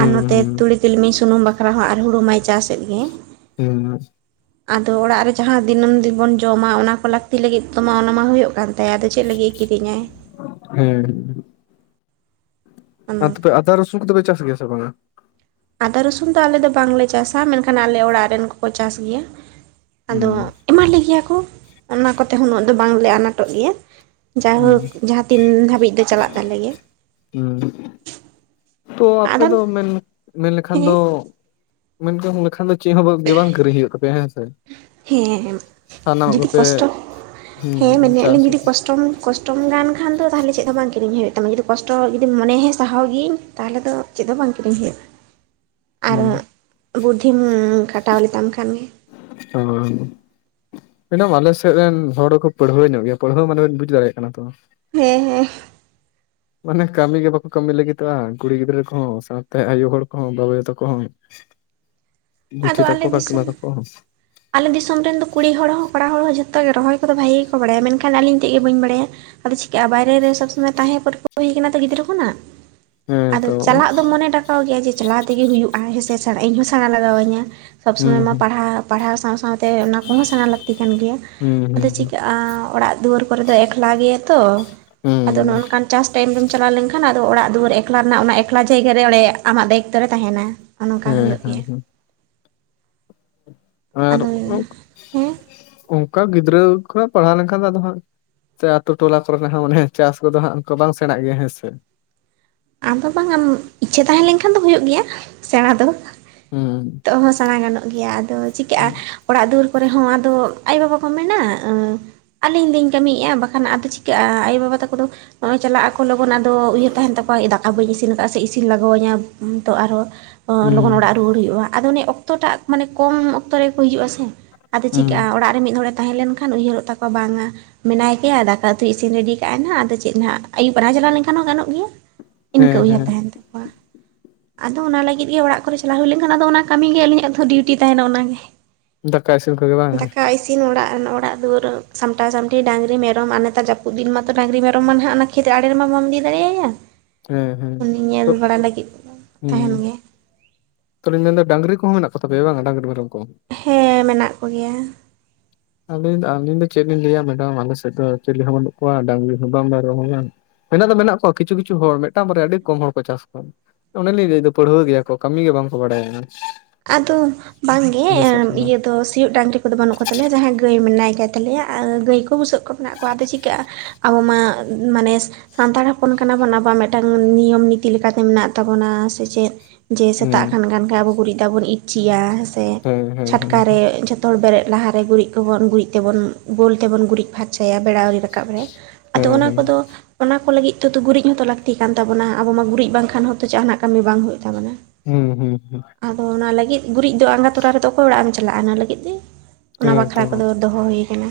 ᱟᱨ ᱱᱚᱛᱮ ᱦᱩᱸ ᱛᱩᱲᱤ ᱛᱤᱞᱢᱤᱧ ᱥᱩᱱᱩᱢ ᱵᱟᱠᱷᱨᱟ ᱦᱚᱸ ᱟᱨ ᱦᱩᱲᱩ ᱢᱟᱭ ᱪᱟᱥ ᱮᱫ ᱜᱮ ᱦ ᱟᱫᱚ ᱚᱲᱟᱜ ᱨᱮ ᱡᱟᱦᱟᱸ ᱫᱤᱱᱟᱹᱢ ᱫᱤᱱᱵᱚᱱ ᱡᱚᱢᱟ ᱚᱱᱟ ᱠᱚ ᱞᱟᱹ ᱛᱤ ᱞᱟᱹᱜᱤᱫ ᱛᱚ ᱢᱟ ᱚᱱᱟ ᱢᱟ ᱦᱩᱭᱩᱜ ᱠᱟᱱ ᱛᱟᱭᱟ ᱟᱫᱚ ᱪᱮᱫ ᱞᱟᱹᱜᱤᱫ ᱮ ᱠᱤᱨᱤᱧᱟᱭ? ᱦᱩᱸ᱾ ᱚᱱᱮ ᱟᱨ ᱛᱚᱯᱮ ᱚᱱᱠᱟ ᱟᱫᱟ ᱨᱚᱥᱩᱱ ᱠᱚᱫᱚ ᱯᱮ ᱪᱟᱥ ᱜᱮᱭᱟ ᱥᱮ ᱵᱟᱝᱟ? ᱟᱫᱟ ᱨᱚᱥᱩᱱ ᱫᱚ ᱟᱞᱮ ᱫᱚ ᱵᱟᱝᱞᱮ ᱪᱟᱥᱟ ᱢᱮᱱᱠᱷᱟᱱ ᱟᱞᱮ ᱚᱲᱟᱜ ᱨᱮᱱ ᱠᱚᱠᱚ ᱪᱟᱥ ᱜᱮᱭᱟ᱾ ᱟᱫᱚ ᱦᱩᱸ ᱮᱢᱟ ᱞᱮ ᱜᱮᱭᱟ ᱠᱚ, ᱚᱱᱟ ᱠᱚᱛᱮ ᱩᱱᱟᱹᱜ ᱦᱚᱸ ᱵᱟᱝᱞᱮ ᱟᱱᱟᱴᱚᱜ ᱜᱮᱭᱟ᱿ ᱦᱩᱸ ᱡᱟᱭᱦᱳᱠ ᱡᱟᱦᱟᱸ ᱛᱤᱱ ᱫᱷᱟᱹᱵᱤᱡ ᱫᱚ ᱪᱟᱞᱟᱜ ᱛᱟᱞᱮ ᱜᱮᱭᱟ ᱾ ᱦᱩᱸ ᱛᱚ ᱟᱯᱮ ᱟᱫᱚ ᱫᱚ ᱢᱮᱱ ᱢᱮᱱ ᱞᱮᱠᱷᱟᱱ ᱫᱚ ᱦᱮᱸ ᱢᱮᱱ ᱡᱚᱝ ᱞᱮᱠᱷᱟᱱᱮ ᱪᱮᱜ ᱦᱚᱸ ᱵᱟᱜ ᱜᱮ ᱵᱟᱝ ᱠᱤᱨᱤᱧ ᱦᱩᱭᱩᱜ ᱛᱟᱯᱮᱭᱟ ᱦᱮᱸ ᱥᱮ ᱾ ᱦᱮᱸ ᱮᱢ ᱡᱩᱫᱤ ᱠᱚᱥᱴᱚ ᱦᱮᱸ ᱦᱩᱸ ᱢᱮᱱᱮᱜ ᱪᱟᱥ ᱞᱤᱧ ᱡᱩᱫᱤ ᱟᱯᱮ᱾ ᱠᱚᱥᱴᱚᱢ ᱠᱚᱥ ᱴᱚᱢ ᱜᱟᱱ ᱠᱷᱟᱱ ᱫᱚ ᱛᱟᱦᱚᱞᱮ ᱪᱮᱫ ᱦᱚᱸ ᱵᱟᱝ ᱠᱤᱨᱤᱧ ᱦᱩᱭᱩᱜ ᱛᱟᱢᱟ ᱡᱩᱫᱤ ᱠᱚᱥᱴ ᱡᱩᱫᱤᱢ ᱢᱚᱱᱮ ᱦᱮᱸ ᱥᱟᱦᱟᱣ ᱜᱤᱭᱟᱹᱧ ᱛᱟᱦᱚᱞᱮ ᱫᱚ ᱪᱮᱫ ᱦᱚᱸ ᱵᱟᱝ ᱠᱤᱨᱤᱧ ᱦᱩᱭᱩᱜᱼᱟ ᱾ [inaudible] ᱟᱨ ᱵᱩᱨᱫᱷᱤᱢ ᱠᱷᱟᱴᱟᱣ ᱞᱮᱛᱟᱢ ᱠᱷᱟᱱᱜᱮ ᱾ [unintelligible] ᱢᱮᱰᱟᱢ ᱟᱞᱮ ᱥᱮᱜ ᱨᱮᱱ ᱦᱚᱲ ᱦᱚᱸᱠᱚ ᱯᱟᱹᱲᱦᱟᱹ ᱧᱚᱜ ᱜᱮᱭᱟ ᱯᱟᱹᱲᱦᱟᱹ ᱢᱟᱱᱮ ᱵᱩᱡ ᱫᱟᱲᱮᱭᱟᱜ ᱠᱟᱱᱟ ᱛᱚ ᱾ ᱦᱮᱸ ᱦᱮᱸ ᱢᱟᱱᱮ ᱠᱟᱹᱢᱤ ᱜᱮ ᱵᱟᱠᱚ ᱠᱟᱹᱢᱤ ᱞᱟᱹᱜᱤᱫᱚᱜᱼᱟ ᱠᱩᱲᱤ ᱜᱤᱫᱽᱨᱟᱹ ᱠᱚᱦᱚᱸ ᱥᱟᱶᱛᱮ ᱟᱭᱳ ᱦᱚᱲ ᱠᱚᱦᱚᱸ ᱵᱟᱵᱟ ᱟᱭᱳ ᱛᱟᱠᱚ ᱦᱚᱸ ᱾ [inaudible] ᱟᱫᱚ ᱟᱞᱮ ᱫᱤᱥᱚᱢ ᱟᱞᱮ ᱫᱤᱥᱚᱢ ᱨᱮᱱ ᱫᱚ ᱠᱩᱲᱤ ᱦᱚᱲ ᱦᱚᱸ ᱠᱚᱲᱟ ᱦᱚᱲ ᱦᱚᱸ ᱡᱷᱚᱛᱚ ᱜᱮ ᱨᱚᱦᱚᱭ ᱠᱚᱫᱚ ᱵᱷᱟᱜᱮ ᱜᱮᱠᱚ ᱵᱟᱲᱟᱭᱟ ᱢᱮᱱᱠᱷᱟᱱ ᱟᱹᱞᱤᱧ ᱛᱮᱜ ᱜᱮ ᱵᱟᱹᱧ ᱵᱟᱲᱟᱭᱟ ᱾ ᱟᱫᱚ ᱪᱤᱠᱟᱹᱜ-ᱟ ᱵᱟᱭᱨᱮ ᱨᱮ ᱥᱚᱵᱽ ᱥᱚᱢᱚᱭ ᱛᱟᱦᱮᱸ ᱯᱟᱹᱨᱠᱟᱣ ᱦᱩᱭ ᱠᱟᱱᱟ ᱛᱚ ᱜᱤᱫᱽᱨᱟᱹ ᱠᱷᱚᱱᱟᱜ ᱾ ᱦᱮᱸ ᱟᱫᱚ ᱛᱚ ᱪᱟᱞᱟᱜ ᱫᱚ ᱢᱚᱱᱮ ᱰᱟᱠᱟᱣ ᱜᱮᱭᱟ ᱡᱮ ᱪᱟᱞᱟᱣ ᱛᱮᱜᱮ ᱦᱩᱭᱩᱜ-ᱟ ᱦᱮᱸᱥᱮ ᱥᱮ ᱤᱧ ᱦᱚᱸ ᱥᱮᱬᱟ ᱞᱟᱜᱟᱣ ᱤᱧᱟᱹ ᱾ ᱥᱚᱵᱽ ᱦᱩᱸ ᱥᱚᱢᱚᱭ ᱢᱟ ᱦᱩᱸ ᱯᱟᱲᱦᱟᱣ ᱯᱟᱲᱦᱟᱣ ᱥᱟᱶ ᱥᱟᱶᱛᱮ ᱚᱱᱟ ᱠᱚᱦᱚᱸ ᱥᱮᱬᱟ ᱞᱟᱹᱠᱛᱤ ᱠᱟᱱ ᱜᱮᱭᱟ ᱦᱩᱸ ᱟᱫᱚ ᱦᱩᱸ ᱪᱤᱠᱟᱹᱜ-ᱟ ᱾ ᱟ ᱚᱲᱟᱜ ᱫᱩᱣᱟᱹᱨ ᱠᱚᱨᱮ ᱫᱚ ᱮᱠᱞᱟ ᱜᱮᱭᱟ ᱛᱚ ᱟᱫᱚ ᱦᱩᱸ ᱱᱚᱜ-ᱚ ᱱᱚᱝᱠᱟᱱ ᱪᱟᱥ ᱴᱟᱭᱤᱢ ᱨᱮᱢ ᱪᱟᱞᱟᱣ ᱞᱮᱱᱠᱷᱟᱱ ᱟᱫᱚ ᱚᱲᱟᱜ ᱫᱩᱣᱟᱹᱨ ᱮᱠᱞᱟ ᱨᱮᱱᱟᱜ ᱚᱱᱟ ᱮᱠᱞᱟ ᱡᱟᱭᱜᱟᱨᱮ ᱚᱸᱰᱮ ᱟᱢᱟᱜ ᱫᱟᱭᱤᱛᱛᱚ ᱨᱮ ᱛᱟᱦᱮᱱᱟ ᱾ ᱦᱚᱸᱼᱚ ᱱᱚᱝᱠᱟ ᱦᱮᱸ ᱦᱩᱭᱩᱜ ᱦᱮᱸ ᱜᱮᱭᱟ ᱾ ᱦᱮᱸ ᱟᱨ ᱟᱫᱚ ᱦᱮᱸ ᱚᱱᱠᱟ ᱜᱤᱫᱽᱨᱟᱹ ᱠᱷᱚᱱᱟᱜ ᱯᱟᱲᱦᱟᱣ ᱞᱮᱱᱠᱷᱟᱱ ᱫᱚ ᱟᱫᱚ ᱦᱟᱸᱜ ᱥᱮ ᱟᱛᱳ ᱴᱚᱞᱟ ᱠᱚᱨᱮᱱᱟᱜ ᱦᱚᱸ ᱢᱟᱱᱮ ᱪᱟᱥ ᱠᱚᱫᱚ ᱦᱟᱸᱜ ᱚᱱᱠᱟ ᱵᱟᱝ ᱥᱮᱬᱟᱜ ᱜᱮᱭᱟ ᱦᱮᱸ ᱥᱮ ᱾ ᱟᱢᱫᱚ ᱵᱟᱝ ᱟᱢ ᱤᱪᱪᱷᱟᱹ ᱛᱟᱦᱮᱸ ᱞᱮᱱᱠᱷᱟᱱ ᱫᱚ ᱦᱩᱭᱩᱜ ᱜᱮᱭᱟ ᱥᱮᱬᱟ ᱫᱚ ᱾ ᱦᱩᱸ ᱱᱤᱛᱚᱜ ᱦᱚᱸ ᱥᱮᱬᱟ ᱜᱟᱱᱚᱜ ᱜᱮᱭᱟ ᱟᱫᱚ ᱪᱤᱠᱟᱹᱜᱼᱟ ᱦᱩᱸ ᱾ ᱚᱲᱟᱜ ᱫᱩᱣᱟᱹᱨ ᱠᱚᱨᱮ ᱦᱚᱸ ᱟᱫᱚ ᱟᱭᱳ ᱵᱟᱵᱟ ᱠᱚ ᱢᱮᱱᱟ ᱮᱸ ᱾ ᱟᱹᱞᱤᱧ ᱞᱤᱧ ᱠᱟᱹᱢᱤᱭᱮᱼᱟ ᱵᱟᱠᱷᱟᱱ ᱟᱫᱚ ᱪᱤᱠᱟᱹᱜᱼᱟ ᱟᱭᱳ ᱵᱟᱵᱟ ᱛᱟᱠᱚ ᱫᱚ ᱦᱚᱜ-ᱚᱭ ᱪᱟᱞᱟᱜ ᱟᱠᱚ ᱞᱚᱜᱚᱱ ᱟᱫᱚ ᱩᱭᱦᱟᱹᱨ ᱛᱟᱦᱮᱱ ᱛᱟᱠᱚᱣᱟ ᱫᱟᱠᱟ ᱵᱟᱹᱧ ᱤᱥᱤᱱ ᱟᱠᱟᱜ-ᱟ ᱥᱮ ᱤᱥᱤᱱ ᱞᱟᱜᱟᱣ ᱟᱹᱧᱟᱹ ᱩᱸ ᱛᱚ ᱟᱨᱦᱚ ᱞᱚᱜᱚᱱ ᱦᱩᱸ ᱚᱲᱟᱜ ᱨᱩᱣᱟᱹᱲ ᱦᱩᱭᱩᱜᱼᱟ ᱟᱫᱚ ᱚᱱᱮ ᱚᱠᱛᱚᱴᱟᱜ ᱢᱟᱱᱮ ᱠᱚᱢ ᱚᱠᱛᱚ ᱨᱮᱠᱚ ᱦᱤᱡᱩᱜᱼᱟ ᱥᱮ ᱾ ᱟᱫᱚ ᱪᱤᱠᱟᱹᱜᱼᱟ ᱚᱲᱟᱜ ᱨᱮ ᱢᱤᱫ ᱦᱚᱲᱮ ᱛᱟᱦᱮᱸ ᱞᱮᱱᱠᱷᱟᱱ ᱩᱭᱦᱟᱹᱨᱚᱜ ᱛᱟᱠᱚᱣᱟ ᱵᱟᱝ-ᱟ ᱾ ᱢᱮᱱᱟᱭ ᱠᱮᱭᱟ ᱫᱟᱠᱟ ᱩᱛᱩᱭ ᱤᱥᱤᱱ ᱨᱮᱰᱤ ᱠᱟᱜ ᱟᱭ ᱦᱟᱸᱜ ᱟᱫᱚ ᱪᱮᱫ ᱱᱟᱜ ᱟᱫᱚ ᱟᱭᱩᱵ ᱯᱟᱨᱟ ᱪᱟᱞᱟᱣ ᱞᱮᱱᱠᱷᱟᱱ ᱦᱚᱸ ᱜᱟᱱᱚᱜ ᱜᱮᱭᱟ ᱾ ᱤᱱᱠᱟᱹ ᱦᱮᱸ ᱩᱭᱦᱟᱹᱨ ᱦᱮᱸ ᱛᱟᱦᱮᱱ ᱛᱟᱠᱚᱣᱟ ᱾ ᱟᱫᱚ ᱚᱱᱟ ᱞᱟᱹᱜᱤᱫ ᱜᱮ ᱚᱲᱟᱜ ᱠᱚᱨᱮ ᱪᱟᱞᱟᱣ ᱦᱩᱭ ᱞᱮᱱᱠᱷᱟᱱ ᱟᱫᱚ ᱚᱱᱟ ᱠᱟᱹᱢᱤ ᱜᱮ ᱟᱹᱞᱤᱧᱟᱜ ᱫᱚ ᱰᱤᱭᱩᱴᱤ ᱛᱟᱦᱮᱱᱟ ᱚᱱᱟᱜᱮ ᱾ ᱫᱟᱠᱟ ᱤᱥᱤᱱ ᱠᱚᱜᱮ ᱵᱟᱝ ᱼᱟ ᱾ ᱤᱥᱤᱱ ᱚᱲᱟᱜ ᱨᱮ ᱚᱲᱟᱜ ᱫᱩᱣᱟᱹᱨ ᱥᱟᱢᱴᱟᱣ ᱥᱟᱢᱴᱤ ᱰᱟᱝᱨᱤ ᱢᱮᱨᱚᱢ ᱟᱨ ᱱᱮᱛᱟᱨ ᱡᱟᱹᱯᱩᱫ ᱫᱤᱱ ᱢᱟᱛᱚ ᱰᱟᱝᱨᱤ ᱢᱮᱨᱚᱢ ᱢᱟ ᱱᱟᱦᱟᱜ ᱠᱷᱮᱛ ᱟᱲᱮ ᱨᱮᱢᱟ ᱵᱟᱢ ᱤᱫᱤ ᱫᱟᱲᱮ ᱟᱭᱟ ᱾ ᱦᱮᱸ ᱦᱮᱸ ᱛᱟᱦᱮᱱ ᱦᱩᱸ ᱾ ᱜᱮ ᱛᱚ ᱞᱤᱧ ᱢᱮᱱᱫᱟ ᱰᱟᱝᱨᱤ ᱠᱚᱦᱚᱸ ᱢᱮᱱᱟᱜ ᱠᱚ ᱛᱟᱯᱮᱭᱟ ᱵᱟᱝ ᱰᱟᱝᱨᱤ ᱢᱮᱨᱚᱢ ᱠᱚ ᱾ ᱦᱮᱸ ᱢᱮᱱᱟᱜ ᱠᱚ ᱜᱮᱭᱟ ᱾ ᱟᱹᱞᱤᱧ ᱫᱚ ᱟᱹᱞᱤᱧ ᱫᱚ ᱪᱮᱜ ᱵᱮᱱ ᱞᱟᱹᱭᱟ ᱢᱮᱰᱟᱢ ᱟᱞᱮ ᱥᱮᱫ ᱫᱚ ᱪᱤᱞᱤ ᱦᱚᱸ ᱵᱟᱹᱱᱩᱜ ᱠᱚᱣᱟ ᱰᱟᱝᱨᱤ ᱦᱚᱸ ᱵᱟᱝ ᱢᱮᱨᱚᱢ ᱦᱚᱸ ᱵᱟᱝ ᱾ ᱢᱮᱱᱟᱜ ᱫᱚ ᱢᱮᱱᱟᱜ ᱠᱚᱣᱟ ᱠᱤᱪᱷᱩ ᱠᱤᱪᱷᱩ ᱦᱚᱲ ᱢᱤᱫᱴᱟᱝ ᱢᱟᱨᱟᱭᱟ ᱟᱹᱰᱤ ᱠᱚᱢ ᱦᱚᱲ ᱠᱚ ᱪᱟᱥ ᱠᱚᱣᱟ ᱾ ᱚᱱᱮᱞᱤᱧ ᱞᱟᱹᱭ ᱫᱟ ᱯᱟᱹᱲᱣᱟᱹ ᱜᱮᱭᱟ ᱠᱚ ᱠᱟᱹᱢᱤ ᱜᱮ ᱵᱟᱝᱠᱚ ᱵᱟᱲᱟᱭᱟ ᱾ ᱟᱫᱚ ᱵᱟᱝᱜᱮ ᱤᱭᱟᱹ ᱫᱚ ᱥᱤᱭᱳᱜ ᱰᱟᱝᱨᱤ ᱩᱱ ᱠᱚᱫᱚ ᱵᱟᱹᱱᱩᱜ ᱠᱚᱛᱟᱞᱮᱭᱟ ᱡᱟᱦᱟᱸᱭ ᱜᱟᱹᱭ ᱢᱮᱱᱟᱭ ᱠᱟᱭ ᱛᱟᱞᱮᱭᱟ ᱜᱟᱹᱭ ᱠᱚ ᱵᱩᱥᱟᱹᱜ ᱠᱚ ᱢᱮᱱᱟᱜ ᱠᱚᱣᱟ ᱟᱫᱚ ᱪᱤᱠᱟᱹᱜᱼᱟ ᱟᱵᱚ ᱢᱟ ᱢᱟᱱᱮ ᱥᱟᱱᱛᱟᱲ ᱦᱚᱯᱚᱱ ᱠᱟᱱᱟ ᱵᱚᱱ ᱟᱵᱚᱣᱟᱜ ᱢᱤᱫᱴᱟᱱ ᱱᱤᱭᱚᱢ ᱱᱤᱛᱤ ᱞᱮᱠᱟᱛᱮ ᱢᱮᱱᱟᱜ ᱛᱟᱵᱚᱱᱟ ᱥᱮ ᱪᱮᱫ ᱡᱮ ᱦᱩᱸ ᱥᱮᱛᱟᱜ ᱠᱷᱟᱱ ᱜᱟᱱ ᱠᱷᱟᱱ ᱟᱵᱚ ᱜᱩᱨᱤᱡ ᱫᱟᱜ ᱵᱚᱱ ᱤᱪᱪᱤᱭᱟ ᱥᱮ ᱦᱮᱸ ᱦᱮᱸ ᱪᱷᱟᱴᱠᱟᱨᱮ ᱦᱮᱸ ᱡᱚᱛᱚ ᱡᱚᱛ ᱦᱚᱲ ᱵᱮᱨᱮᱫ ᱞᱟᱦᱟᱨᱮ ᱜᱩᱨᱤᱡ ᱠᱚᱵᱚᱱ ᱜᱩᱨᱤᱡ ᱛᱮᱵᱚᱱ ᱜᱳᱞ ᱛᱮᱵᱚᱱ ᱜᱩᱨᱤᱡᱽ ᱯᱷᱟᱸ ᱪᱟᱭᱟ ᱵᱮᱲᱟ ᱟᱹᱣᱨᱤ ᱨᱟᱠᱟᱵ ᱨᱮ ᱟᱫᱚ ᱦᱮᱸ ᱚᱱᱟ ᱦᱮᱸ ᱠᱚᱫᱚ ᱚᱱᱟ ᱠᱚ ᱞᱟᱹᱜᱤᱫ ᱛᱮᱫᱚ ᱜᱩᱨᱤᱡ ᱦᱚᱸᱛᱚ ᱞᱟᱹᱠᱛᱤ ᱠᱟᱱ ᱛᱟᱵᱚᱱᱟ ᱟᱵᱚ ᱢᱟ ᱜᱩᱨᱤᱡ ᱵᱟᱝᱠᱷᱟᱱ ᱦᱚᱸᱛᱚ ᱡᱟᱦᱟᱱᱟᱜ ᱠᱟᱹᱢᱤ ᱵᱟᱝ ᱦᱩᱭᱩᱜ ᱛᱟᱵᱚᱱᱟ᱾ ᱦᱩᱸ ᱦᱩᱸ ᱦᱩᱸ ᱟᱫᱚ ᱚᱱᱟ ᱞᱟᱹᱜᱤᱫ ᱜᱩᱨᱤᱡ ᱫᱚ ᱟᱸᱜᱟ ᱛᱚᱨᱟ ᱨᱮᱫᱚ ᱚᱠᱚᱭ ᱚᱲᱟᱜ ᱮᱢ ᱪᱟᱞᱟᱜᱼᱟ ᱚᱱᱟ ᱞᱟᱹᱜᱤᱫ ᱜᱮ ᱚᱱᱟ ᱦᱮᱸ ᱵᱟᱠᱷᱨᱟ ᱛᱚ ᱠᱚᱫᱚ ᱫᱚᱦᱚ ᱦᱩᱭ ᱟᱠᱟᱱᱟ,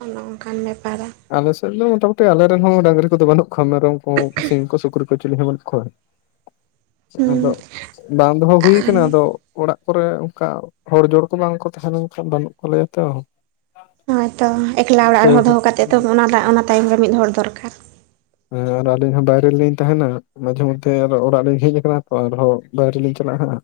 ᱚᱱᱮ ᱚᱱᱠᱟᱱ ᱵᱮᱯᱟᱨ ᱟᱞᱮᱥᱮᱫ ᱫᱚ ᱢᱚᱴᱟᱼ ᱢᱩᱴᱤ ᱟᱞᱮᱨᱮᱱ ᱦᱚᱸ ᱰᱟᱝᱨᱤ ᱠᱚᱫᱚ ᱵᱟᱹᱱᱩᱜ ᱠᱚᱣᱟ ᱢᱮᱨᱚᱢ ᱠᱚ ᱥᱤᱢ ᱠᱚ ᱥᱩᱠᱨᱤ ᱠᱚ ᱪᱤᱞᱤ ᱦᱚᱸ ᱵᱟᱹᱱᱩᱜ ᱠᱷᱚᱣᱟ ᱟᱫᱚ ᱵᱟᱝ ᱫᱚᱦᱚ ᱦᱩᱭᱩ ᱠᱟᱱᱟ ᱟᱫᱚ ᱚᱲᱟᱜ ᱠᱚᱨᱮ ᱚᱱᱠᱟ ᱦᱚᱲ ᱡᱳᱲ ᱠᱚ ᱵᱟᱝ ᱠᱚ ᱛᱟᱦᱮᱸ ᱞᱮᱱᱠᱷᱟᱱ ᱵᱟᱹᱱᱩᱜ ᱠᱚ ᱞᱟᱹᱭᱟ ᱛᱚ ᱦᱮᱸᱛᱚ ᱮᱠᱞᱟ ᱚᱲᱟᱜ ᱯᱮ ᱨᱮᱦᱚᱸ ᱫᱚᱦᱚ ᱠᱟᱛᱮᱫ ᱛᱚ ᱚᱱᱟ ᱚᱱᱟ ᱛᱟᱭᱚᱢ ᱨᱮ ᱢᱤᱫ ᱦᱚᱲ ᱫᱚᱨᱠᱟᱨ ᱦᱮᱸ ᱟᱨ ᱟᱹᱞᱤᱧ ᱦᱚᱸ ᱵᱟᱭᱨᱮ ᱨᱮᱞᱤᱧ ᱛᱟᱦᱮᱱᱟ ᱢᱟᱡᱷᱮ ᱢᱚᱫᱽᱫᱷᱮ ᱟᱨᱚ ᱚᱲᱟᱜ ᱞᱤᱧ ᱦᱮᱡ ᱟᱠᱟᱱᱟ ᱛᱚ ᱟᱨᱦᱚᱸ ᱵᱟᱭᱨᱮ ᱞᱤᱧ ᱪᱟᱞᱟᱜᱼᱟᱜ